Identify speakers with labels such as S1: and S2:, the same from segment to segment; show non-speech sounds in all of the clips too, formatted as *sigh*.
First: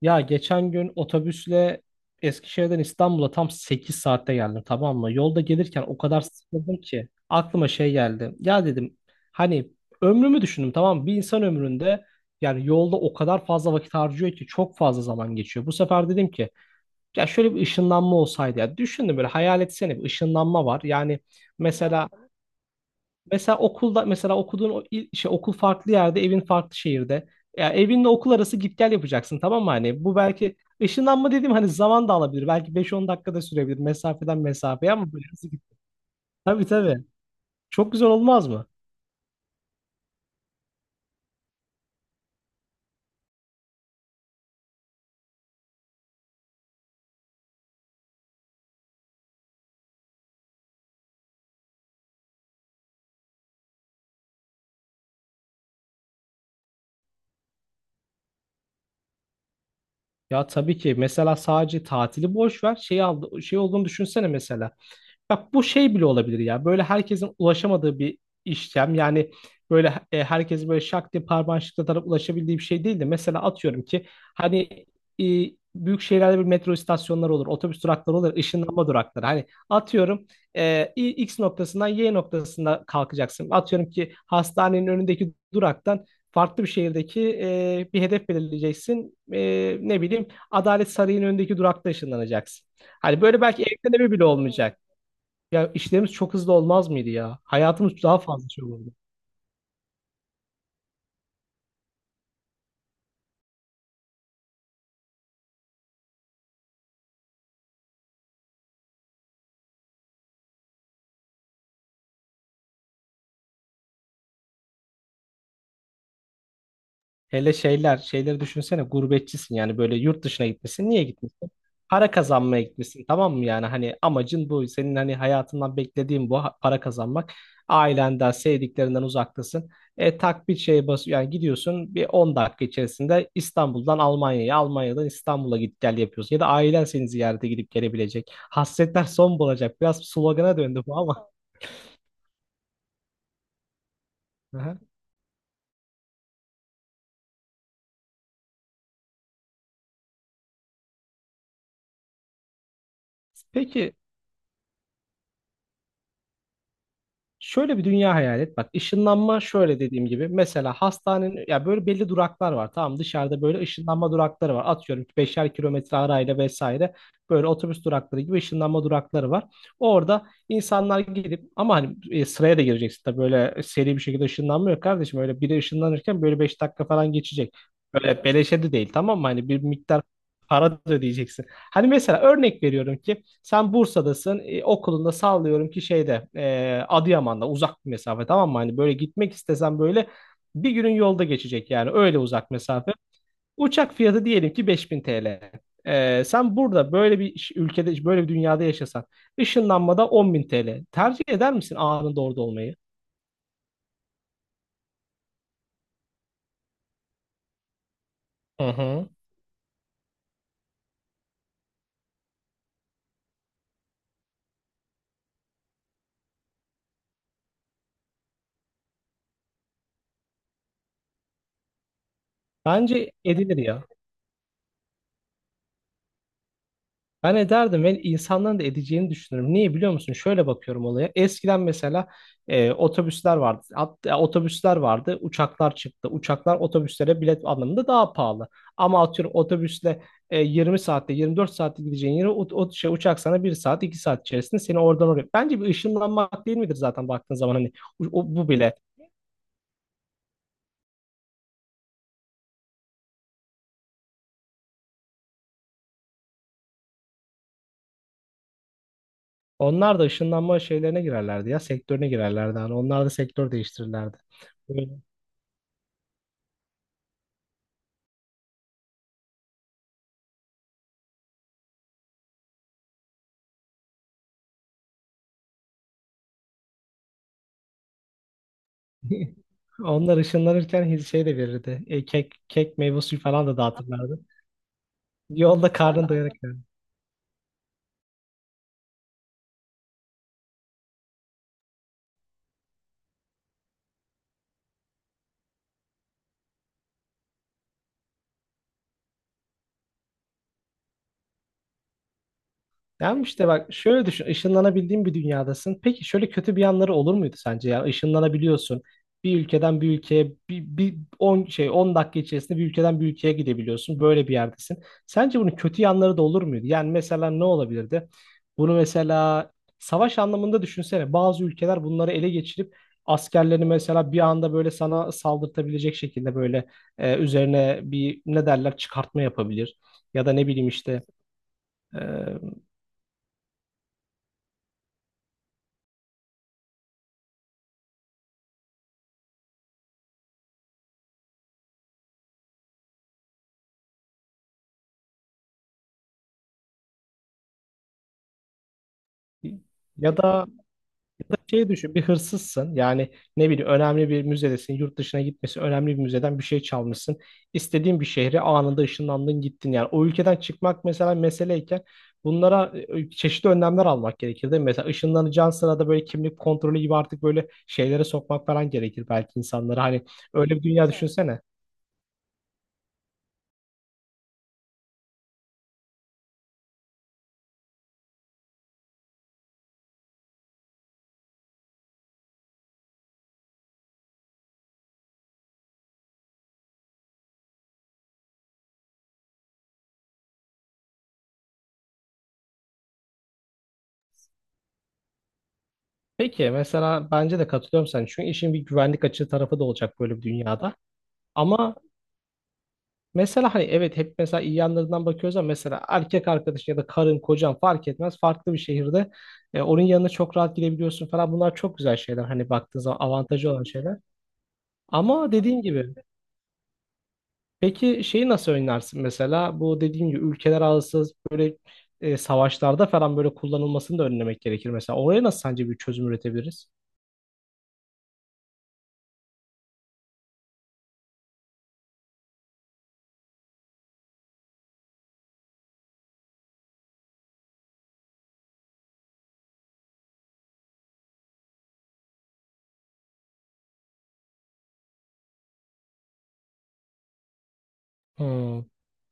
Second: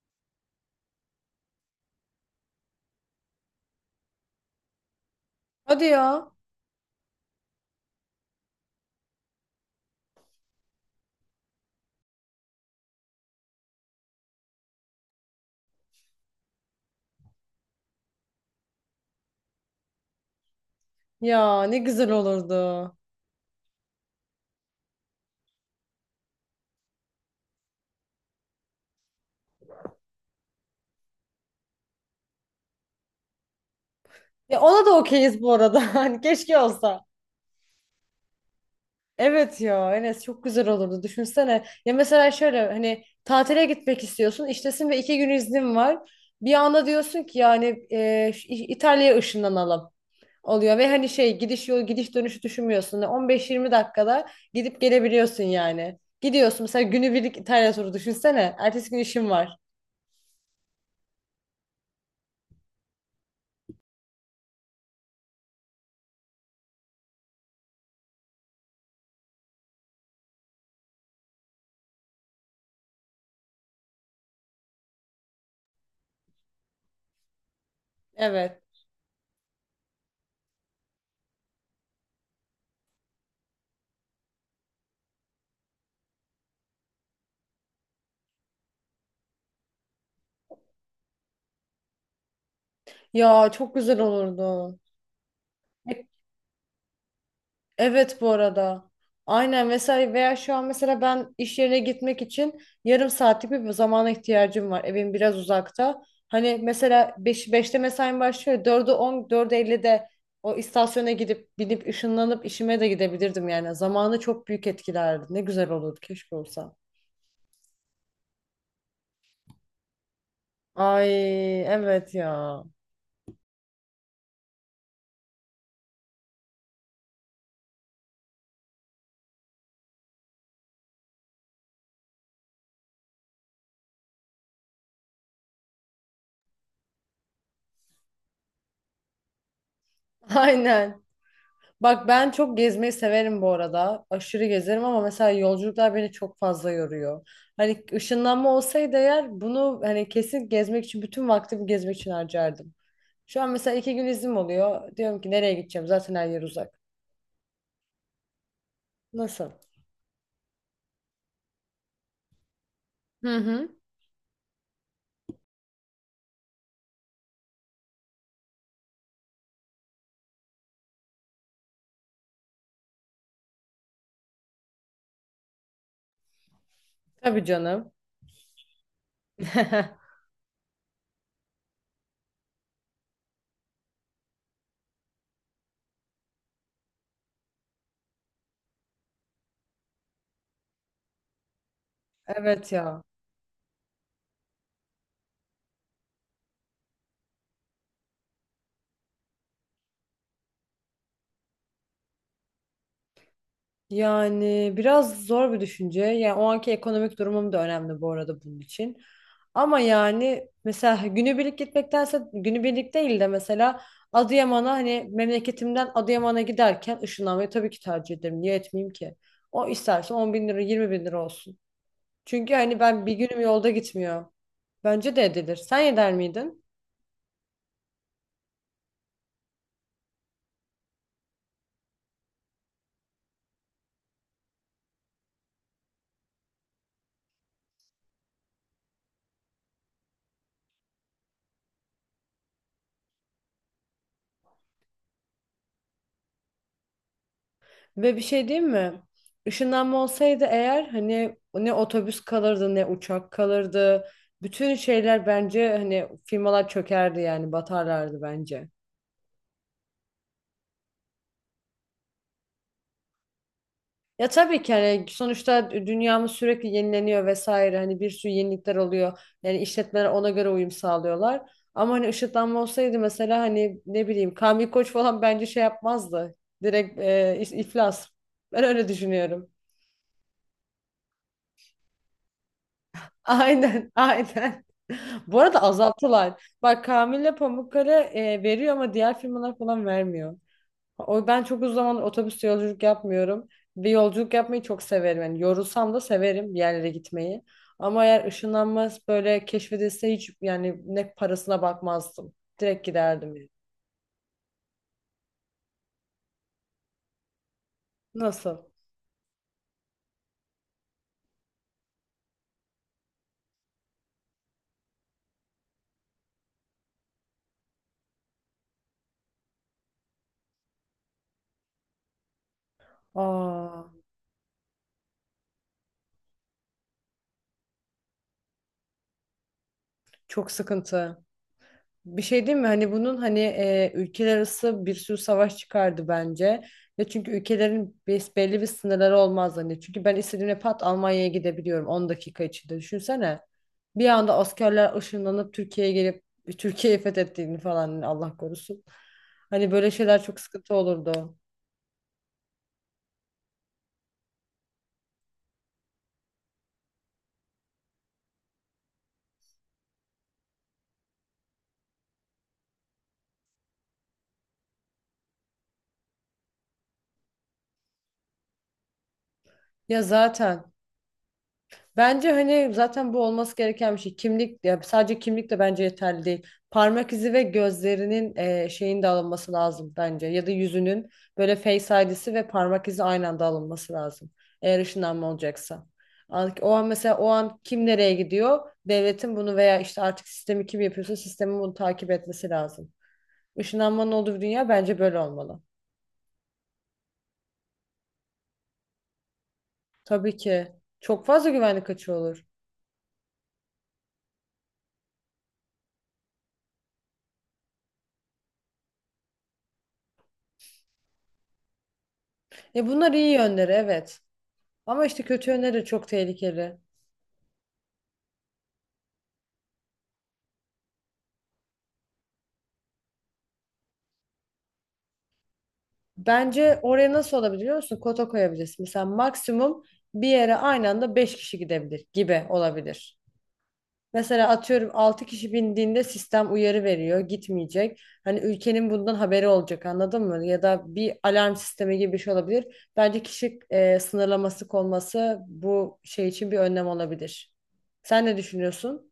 S1: Ya geçen gün otobüsle Eskişehir'den İstanbul'a tam 8 saatte geldim, tamam mı? Yolda
S2: Hadi
S1: gelirken o kadar
S2: ya.
S1: sıkıldım ki aklıma şey geldi. Ya dedim, hani ömrümü düşündüm, tamam mı? Bir insan ömründe yani yolda o kadar fazla vakit harcıyor ki çok fazla zaman geçiyor. Bu sefer dedim ki ya şöyle bir ışınlanma olsaydı ya, düşündüm böyle, hayal etsene bir ışınlanma var. Yani
S2: Ya ne
S1: mesela
S2: güzel olurdu.
S1: mesela okulda mesela okuduğun o şey okul farklı yerde, evin farklı şehirde. Ya evinle okul arası git gel yapacaksın, tamam mı? Hani bu belki ışınlanma dediğim hani zaman da alabilir. Belki 5-10 dakikada sürebilir mesafeden
S2: Ya ona da
S1: mesafeye, ama böyle
S2: okeyiz
S1: hızlı
S2: bu
S1: git.
S2: arada. *laughs* Hani keşke
S1: Tabii tabii.
S2: olsa.
S1: Çok güzel olmaz mı?
S2: Evet ya Enes çok güzel olurdu. Düşünsene. Ya mesela şöyle hani tatile gitmek istiyorsun. İştesin ve 2 gün iznin var. Bir anda diyorsun ki yani şu İtalya'ya ışınlanalım oluyor. Ve hani şey gidiş yol gidiş dönüşü düşünmüyorsun. Yani 15-20 dakikada gidip gelebiliyorsun yani. Gidiyorsun mesela günübirlik İtalya turu düşünsene. Ertesi gün işin var.
S1: Ya tabii ki. Mesela sadece tatili boş ver. Şey aldı, şey olduğunu düşünsene mesela. Bak bu şey bile olabilir ya. Böyle herkesin ulaşamadığı bir işlem. Yani böyle herkes böyle şak diye parmağını şıklatarak ulaşabildiği bir şey değil de, mesela atıyorum ki, hani, e, büyük şehirlerde bir metro istasyonları olur, otobüs durakları olur,
S2: Evet.
S1: ışınlanma durakları. Hani atıyorum X noktasından Y noktasına kalkacaksın. Atıyorum ki hastanenin önündeki duraktan farklı bir şehirdeki bir hedef belirleyeceksin. Ne bileyim, Adalet Sarayı'nın önündeki durakta ışınlanacaksın. Hani böyle
S2: Ya
S1: belki
S2: çok güzel
S1: evlenme bile
S2: olurdu.
S1: olmayacak. Ya işlerimiz çok hızlı olmaz mıydı ya? Hayatımız daha
S2: Evet bu
S1: fazla şey
S2: arada.
S1: olurdu.
S2: Aynen vesaire veya şu an mesela ben iş yerine gitmek için yarım saatlik bir zamana ihtiyacım var. Evim biraz uzakta. Hani mesela beşte mesaim başlıyor. 4'e 10 4'e 50'de o istasyona gidip binip ışınlanıp işime de gidebilirdim yani. Zamanı çok büyük etkilerdi. Ne güzel olurdu keşke olsa.
S1: Hele şeyleri düşünsene, gurbetçisin yani, böyle yurt dışına gitmişsin. Niye
S2: Ay
S1: gitmişsin? Para
S2: evet
S1: kazanmaya
S2: ya.
S1: gitmişsin, tamam mı, yani hani amacın bu. Senin hani hayatından beklediğin bu, para kazanmak. Ailenden, sevdiklerinden uzaktasın. E tak bir şeye bas, yani gidiyorsun bir 10 dakika içerisinde İstanbul'dan Almanya'ya, Almanya'dan İstanbul'a git gel yapıyorsun. Ya da ailen seni ziyarete gidip gelebilecek. Hasretler son bulacak. Biraz
S2: *laughs*
S1: slogana döndü bu
S2: Aynen.
S1: ama.
S2: Bak ben çok gezmeyi severim bu arada. Aşırı
S1: Aha.
S2: gezerim ama mesela yolculuklar beni çok fazla yoruyor. Hani ışınlanma olsaydı eğer bunu hani kesin gezmek için bütün vaktimi gezmek için harcardım. Şu an mesela iki
S1: Peki,
S2: gün iznim oluyor. Diyorum ki nereye gideceğim? Zaten her yer uzak.
S1: şöyle bir dünya hayal et. Bak, ışınlanma
S2: Nasıl?
S1: şöyle dediğim gibi. Mesela hastanenin, ya böyle belli duraklar var. Tamam,
S2: Hı
S1: dışarıda böyle
S2: hı.
S1: ışınlanma durakları var. Atıyorum 5'er kilometre arayla vesaire. Böyle otobüs durakları gibi ışınlanma durakları var. Orada insanlar gidip, ama hani sıraya da gireceksin tabii, böyle seri bir şekilde ışınlanmıyor kardeşim. Öyle biri ışınlanırken böyle 5 dakika falan
S2: Tabii
S1: geçecek.
S2: canım.
S1: Böyle beleşe de değil, tamam mı? Hani bir miktar
S2: *laughs*
S1: para da ödeyeceksin. Hani mesela örnek veriyorum ki, sen Bursa'dasın. Okulunda sallıyorum ki şeyde, Adıyaman'da, uzak bir mesafe, tamam mı? Hani böyle gitmek istesen böyle bir günün yolda geçecek, yani öyle uzak
S2: Evet
S1: mesafe.
S2: ya.
S1: Uçak fiyatı diyelim ki 5000 TL. Sen burada böyle bir ülkede, böyle bir dünyada yaşasan, ışınlanmada 10.000 TL. Tercih eder misin anında orada olmayı?
S2: Yani biraz zor bir düşünce. Yani o anki ekonomik durumum da önemli bu arada bunun
S1: Hı
S2: için.
S1: hı.
S2: Ama yani mesela günübirlik gitmektense günübirlik değil de mesela Adıyaman'a hani memleketimden Adıyaman'a giderken ışınlanmayı tabii ki tercih ederim. Niye etmeyeyim ki? O isterse 10 bin lira 20 bin lira olsun. Çünkü hani ben
S1: Bence
S2: bir günüm
S1: edilir
S2: yolda
S1: ya.
S2: gitmiyor. Bence de edilir. Sen eder miydin?
S1: Ben ederdim ve insanların da edeceğini düşünüyorum. Niye biliyor musun? Şöyle bakıyorum olaya. Eskiden mesela otobüsler vardı. Otobüsler vardı. Uçaklar çıktı. Uçaklar otobüslere bilet anlamında daha pahalı. Ama atıyorum otobüsle 20 saatte, 24 saatte gideceğin yere uçak sana bir saat, 2 saat içerisinde seni oradan oraya. Bence bir ışınlanmak değil midir zaten baktığın zaman, hani
S2: Ve bir şey
S1: bu
S2: diyeyim
S1: bile.
S2: mi? Işınlanma olsaydı eğer hani ne otobüs kalırdı ne uçak kalırdı. Bütün şeyler bence hani firmalar çökerdi yani batarlardı bence.
S1: Onlar da ışınlanma şeylerine girerlerdi ya, sektörüne girerlerdi. Hani onlar da sektör değiştirirlerdi.
S2: Ya tabii ki hani sonuçta dünyamız sürekli yenileniyor vesaire hani bir sürü yenilikler oluyor. Yani işletmeler ona göre uyum sağlıyorlar. Ama hani ışınlanma olsaydı mesela hani ne bileyim Kamil Koç falan bence şey yapmazdı. Direkt iflas. Ben öyle
S1: *laughs*
S2: düşünüyorum.
S1: Onlar ışınlanırken şey de verirdi. Kek, kek meyve suyu falan da
S2: Aynen,
S1: dağıtırlardı.
S2: aynen. *laughs* Bu arada
S1: Yolda karnın doyarak.
S2: azalttılar. Bak Kamil'le Pamukkale veriyor ama diğer firmalar falan vermiyor. O ben çok uzun zamandır otobüste yolculuk yapmıyorum. Bir yolculuk yapmayı çok severim. Yani yorulsam da severim bir yerlere gitmeyi. Ama eğer ışınlanmaz böyle keşfedilse hiç yani ne parasına bakmazdım. Direkt
S1: Yani
S2: giderdim yani.
S1: işte bak şöyle düşün. Işınlanabildiğin bir dünyadasın. Peki şöyle kötü bir yanları olur muydu sence ya?
S2: Nasıl?
S1: Işınlanabiliyorsun. Bir ülkeden bir ülkeye, bir, bir 10 dakika içerisinde bir ülkeden bir ülkeye gidebiliyorsun. Böyle bir yerdesin. Sence bunun kötü yanları da olur muydu? Yani mesela ne olabilirdi? Bunu mesela savaş anlamında düşünsene. Bazı ülkeler bunları ele geçirip askerlerini
S2: Aa,
S1: mesela bir anda böyle sana saldırtabilecek şekilde, böyle üzerine bir ne derler, çıkartma yapabilir. Ya da ne
S2: çok
S1: bileyim işte,
S2: sıkıntı.
S1: e,
S2: Bir şey değil mi? Hani bunun hani ülkeler arası bir sürü savaş çıkardı bence. Ve çünkü ülkelerin belli bir sınırları olmaz hani. Çünkü ben istediğimde pat Almanya'ya gidebiliyorum 10 dakika içinde. Düşünsene. Bir anda askerler ışınlanıp Türkiye'ye gelip Türkiye'yi fethettiğini falan hani Allah korusun. Hani böyle
S1: Ya
S2: şeyler çok
S1: da,
S2: sıkıntı
S1: ya da
S2: olurdu.
S1: şey düşün, bir hırsızsın yani, ne bileyim önemli bir müzedesin, yurt dışına gitmesi önemli bir müzeden bir şey çalmışsın, istediğin bir şehre anında ışınlandın, gittin. Yani o ülkeden çıkmak mesela meseleyken, bunlara çeşitli önlemler almak gerekir, değil mi? Mesela ışınlanacağın sırada böyle kimlik kontrolü gibi, artık böyle şeylere sokmak falan gerekir belki insanlara,
S2: Ya
S1: hani öyle bir
S2: zaten.
S1: dünya, evet. düşünsene.
S2: Bence hani zaten bu olması gereken bir şey. Kimlik ya sadece kimlik de bence yeterli değil. Parmak izi ve gözlerinin şeyin de alınması lazım bence. Ya da yüzünün böyle face ID'si ve parmak izi aynı anda alınması lazım. Eğer ışınlanma olacaksa. O an mesela o an kim nereye gidiyor? Devletin bunu veya işte artık sistemi kim yapıyorsa sistemin bunu takip etmesi lazım. Işınlanmanın olduğu bir dünya bence böyle olmalı.
S1: Peki mesela, bence de katılıyorum sen, çünkü işin bir güvenlik açığı tarafı da olacak böyle bir
S2: Tabii ki.
S1: dünyada.
S2: Çok fazla
S1: Ama
S2: güvenlik açığı olur.
S1: mesela, hani evet, hep mesela iyi yanlarından bakıyoruz, ama mesela erkek arkadaşın ya da karın, kocan fark etmez. Farklı bir şehirde onun yanına çok rahat gidebiliyorsun falan. Bunlar çok güzel şeyler, hani baktığın
S2: E
S1: zaman
S2: bunlar iyi
S1: avantajı olan
S2: yönleri,
S1: şeyler.
S2: evet. Ama işte
S1: Ama
S2: kötü
S1: dediğin
S2: yönleri de
S1: gibi,
S2: çok tehlikeli.
S1: peki şeyi nasıl önlersin mesela? Bu dediğim gibi, ülkeler arası böyle savaşlarda falan böyle kullanılmasını da önlemek gerekir mesela. Oraya nasıl sence bir çözüm üretebiliriz?
S2: Bence oraya nasıl olabilir biliyor musun? Kota koyabilirsin. Mesela maksimum bir yere aynı anda 5 kişi gidebilir gibi olabilir. Mesela atıyorum 6 kişi bindiğinde sistem uyarı veriyor, gitmeyecek. Hani ülkenin bundan haberi olacak anladın mı? Ya da bir alarm sistemi gibi bir şey olabilir. Bence kişi sınırlaması konması bu şey için bir önlem olabilir. Sen ne
S1: Hmm.
S2: düşünüyorsun?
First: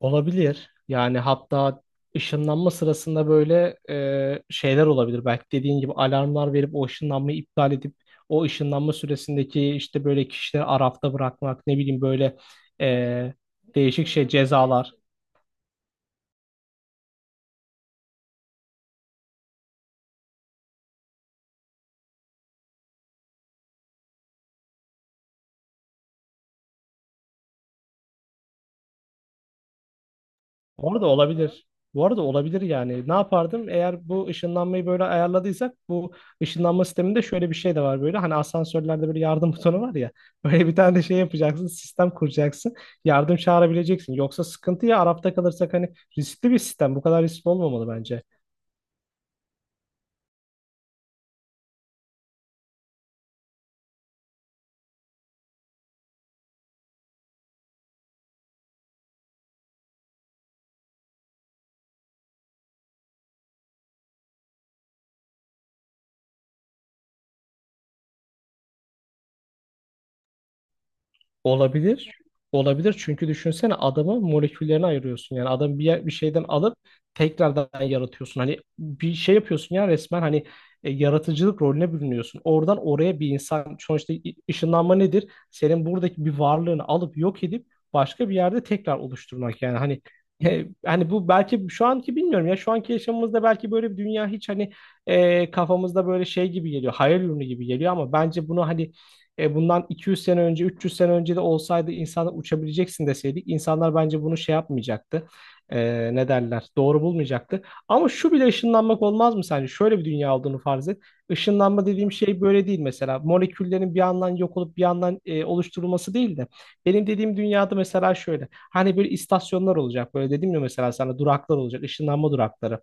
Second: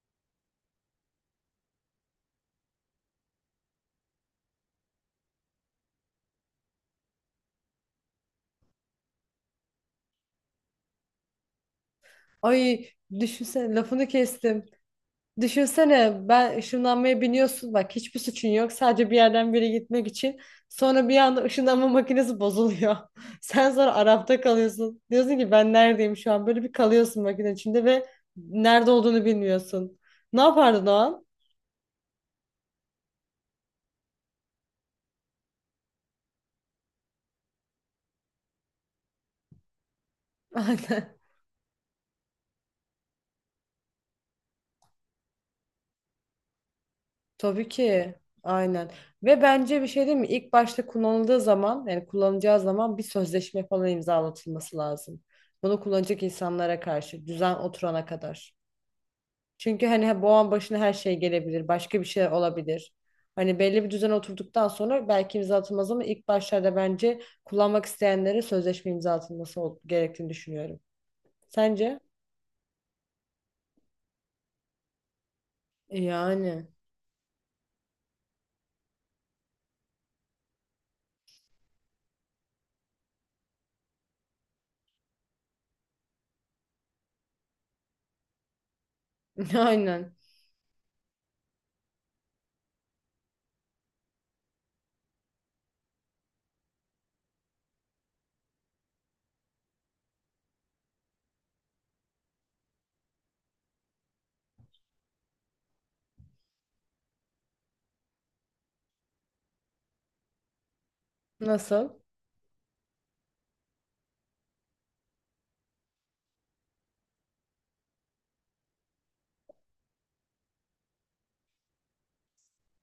S1: Olabilir. Yani hatta ışınlanma sırasında böyle şeyler olabilir. Belki dediğin gibi alarmlar verip o ışınlanmayı iptal edip, o ışınlanma süresindeki, işte böyle kişileri arafta bırakmak, ne bileyim, böyle
S2: Ay
S1: e,
S2: düşünsene
S1: değişik
S2: lafını
S1: şey
S2: kestim.
S1: cezalar.
S2: Düşünsene ben ışınlanmaya biniyorsun bak hiçbir suçun yok sadece bir yerden bir yere gitmek için sonra bir anda ışınlanma makinesi bozuluyor. *laughs* Sen sonra Arap'ta kalıyorsun diyorsun ki ben neredeyim şu an böyle bir kalıyorsun makine içinde ve nerede olduğunu bilmiyorsun. Ne yapardın o
S1: Bu arada
S2: an?
S1: olabilir. Bu arada olabilir yani. Ne yapardım? Eğer bu ışınlanmayı böyle ayarladıysak, bu ışınlanma sisteminde şöyle bir şey de var böyle. Hani asansörlerde böyle yardım *laughs* butonu var ya.
S2: *laughs*
S1: Böyle bir tane de
S2: Aynen.
S1: şey yapacaksın. Sistem kuracaksın. Yardım çağırabileceksin. Yoksa sıkıntı ya, Arap'ta kalırsak, hani riskli bir sistem. Bu kadar riskli
S2: Tabii
S1: olmamalı
S2: ki
S1: bence.
S2: aynen ve bence bir şey değil mi? İlk başta kullanıldığı zaman yani kullanılacağı zaman bir sözleşme falan imzalatılması lazım. Bunu kullanacak insanlara karşı düzen oturana kadar. Çünkü hani bu an başına her şey gelebilir. Başka bir şey olabilir. Hani belli bir düzen oturduktan sonra belki imza atılmaz ama ilk başlarda bence kullanmak isteyenlere sözleşme imza atılması gerektiğini düşünüyorum. Sence?
S1: Olabilir. Olabilir, çünkü düşünsene, adamı moleküllerine ayırıyorsun. Yani adam bir şeyden
S2: Yani.
S1: alıp tekrardan yaratıyorsun. Hani bir şey yapıyorsun ya resmen, hani yaratıcılık rolüne bürünüyorsun. Oradan oraya bir insan sonuçta, ışınlanma nedir? Senin buradaki bir varlığını alıp yok edip başka bir yerde tekrar
S2: *laughs*
S1: oluşturmak, yani hani
S2: Aynen.
S1: bu belki şu anki, bilmiyorum ya, şu anki yaşamımızda belki böyle bir dünya hiç, hani kafamızda böyle şey gibi geliyor, hayal ürünü gibi geliyor, ama bence bunu, hani bundan 200 sene önce, 300 sene önce de olsaydı, insanlar uçabileceksin deseydik, insanlar bence bunu şey yapmayacaktı. Ne derler? Doğru bulmayacaktı. Ama şu bile ışınlanmak olmaz mı sence? Şöyle bir dünya olduğunu farz et. Işınlanma
S2: Nasıl?
S1: dediğim şey böyle değil mesela. Moleküllerin bir yandan yok olup bir yandan oluşturulması değil de. Benim dediğim dünyada mesela şöyle. Hani böyle istasyonlar olacak. Böyle dedim ya, mesela sana duraklar olacak. Işınlanma durakları.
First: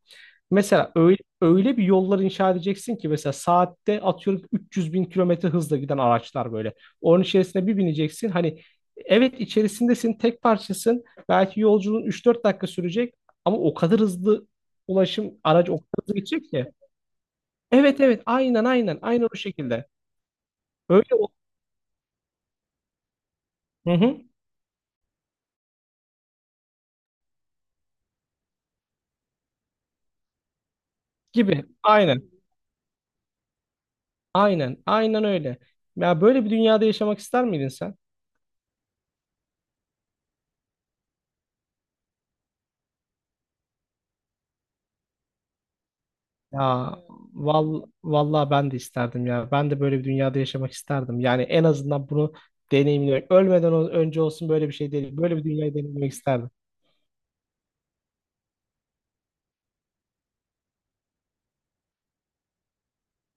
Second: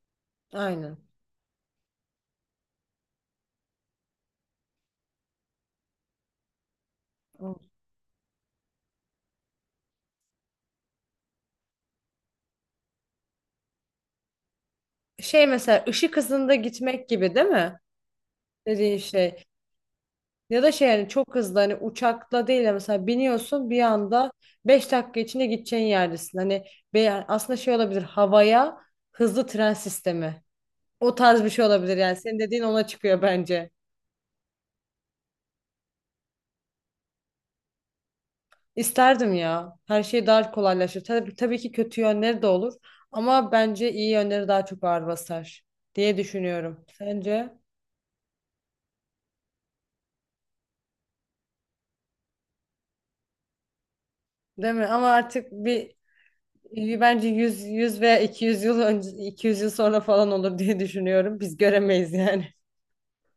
S1: Mesela
S2: Aynen.
S1: öyle bir yollar inşa edeceksin ki, mesela saatte atıyorum 300 bin kilometre hızla giden araçlar böyle. Onun içerisine bir bineceksin. Hani evet, içerisindesin, tek parçasın. Belki yolculuğun üç dört dakika sürecek, ama o kadar hızlı ulaşım
S2: Şey
S1: aracı o
S2: mesela
S1: kadar hızlı
S2: ışık
S1: gidecek
S2: hızında
S1: ki.
S2: gitmek gibi değil mi?
S1: Evet evet, aynen
S2: Dediğin
S1: aynen aynen, o
S2: şey.
S1: şekilde.
S2: Ya da şey yani
S1: Öyle, o
S2: çok hızlı hani uçakla değil de mesela biniyorsun bir
S1: hı hı,
S2: anda 5 dakika içinde gideceğin yerdesin. Hani aslında şey olabilir havaya hızlı tren sistemi. O tarz bir şey
S1: gibi
S2: olabilir yani
S1: aynen
S2: senin dediğin ona çıkıyor bence.
S1: aynen aynen öyle. Ya böyle bir dünyada yaşamak ister miydin sen?
S2: İsterdim ya. Her şey daha kolaylaşır. Tabii, tabii ki kötü yönleri de olur ama bence iyi yönleri daha çok ağır basar diye düşünüyorum.
S1: Ya,
S2: Sence?
S1: vallahi ben de isterdim ya. Ben de böyle bir dünyada yaşamak isterdim. Yani en azından bunu deneyimlemek. Ölmeden önce olsun böyle
S2: Değil
S1: bir
S2: mi?
S1: şey,
S2: Ama
S1: değil. Böyle bir
S2: artık
S1: dünyayı
S2: bir
S1: deneyimlemek isterdim.
S2: bir Bence 100 veya 200 yıl önce 200 yıl sonra falan olur diye düşünüyorum. Biz göremeyiz yani.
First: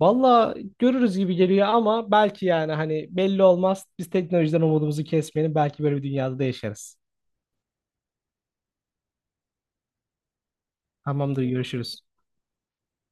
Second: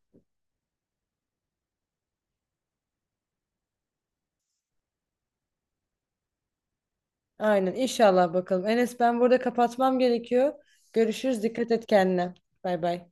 S1: Vallahi görürüz gibi geliyor, ama belki, yani hani belli olmaz. Biz teknolojiden umudumuzu kesmeyelim. Belki böyle bir dünyada da yaşarız.
S2: Aynen inşallah bakalım. Enes ben burada kapatmam gerekiyor. Görüşürüz.
S1: Tamamdır,
S2: Dikkat et
S1: görüşürüz.
S2: kendine. Bay bay.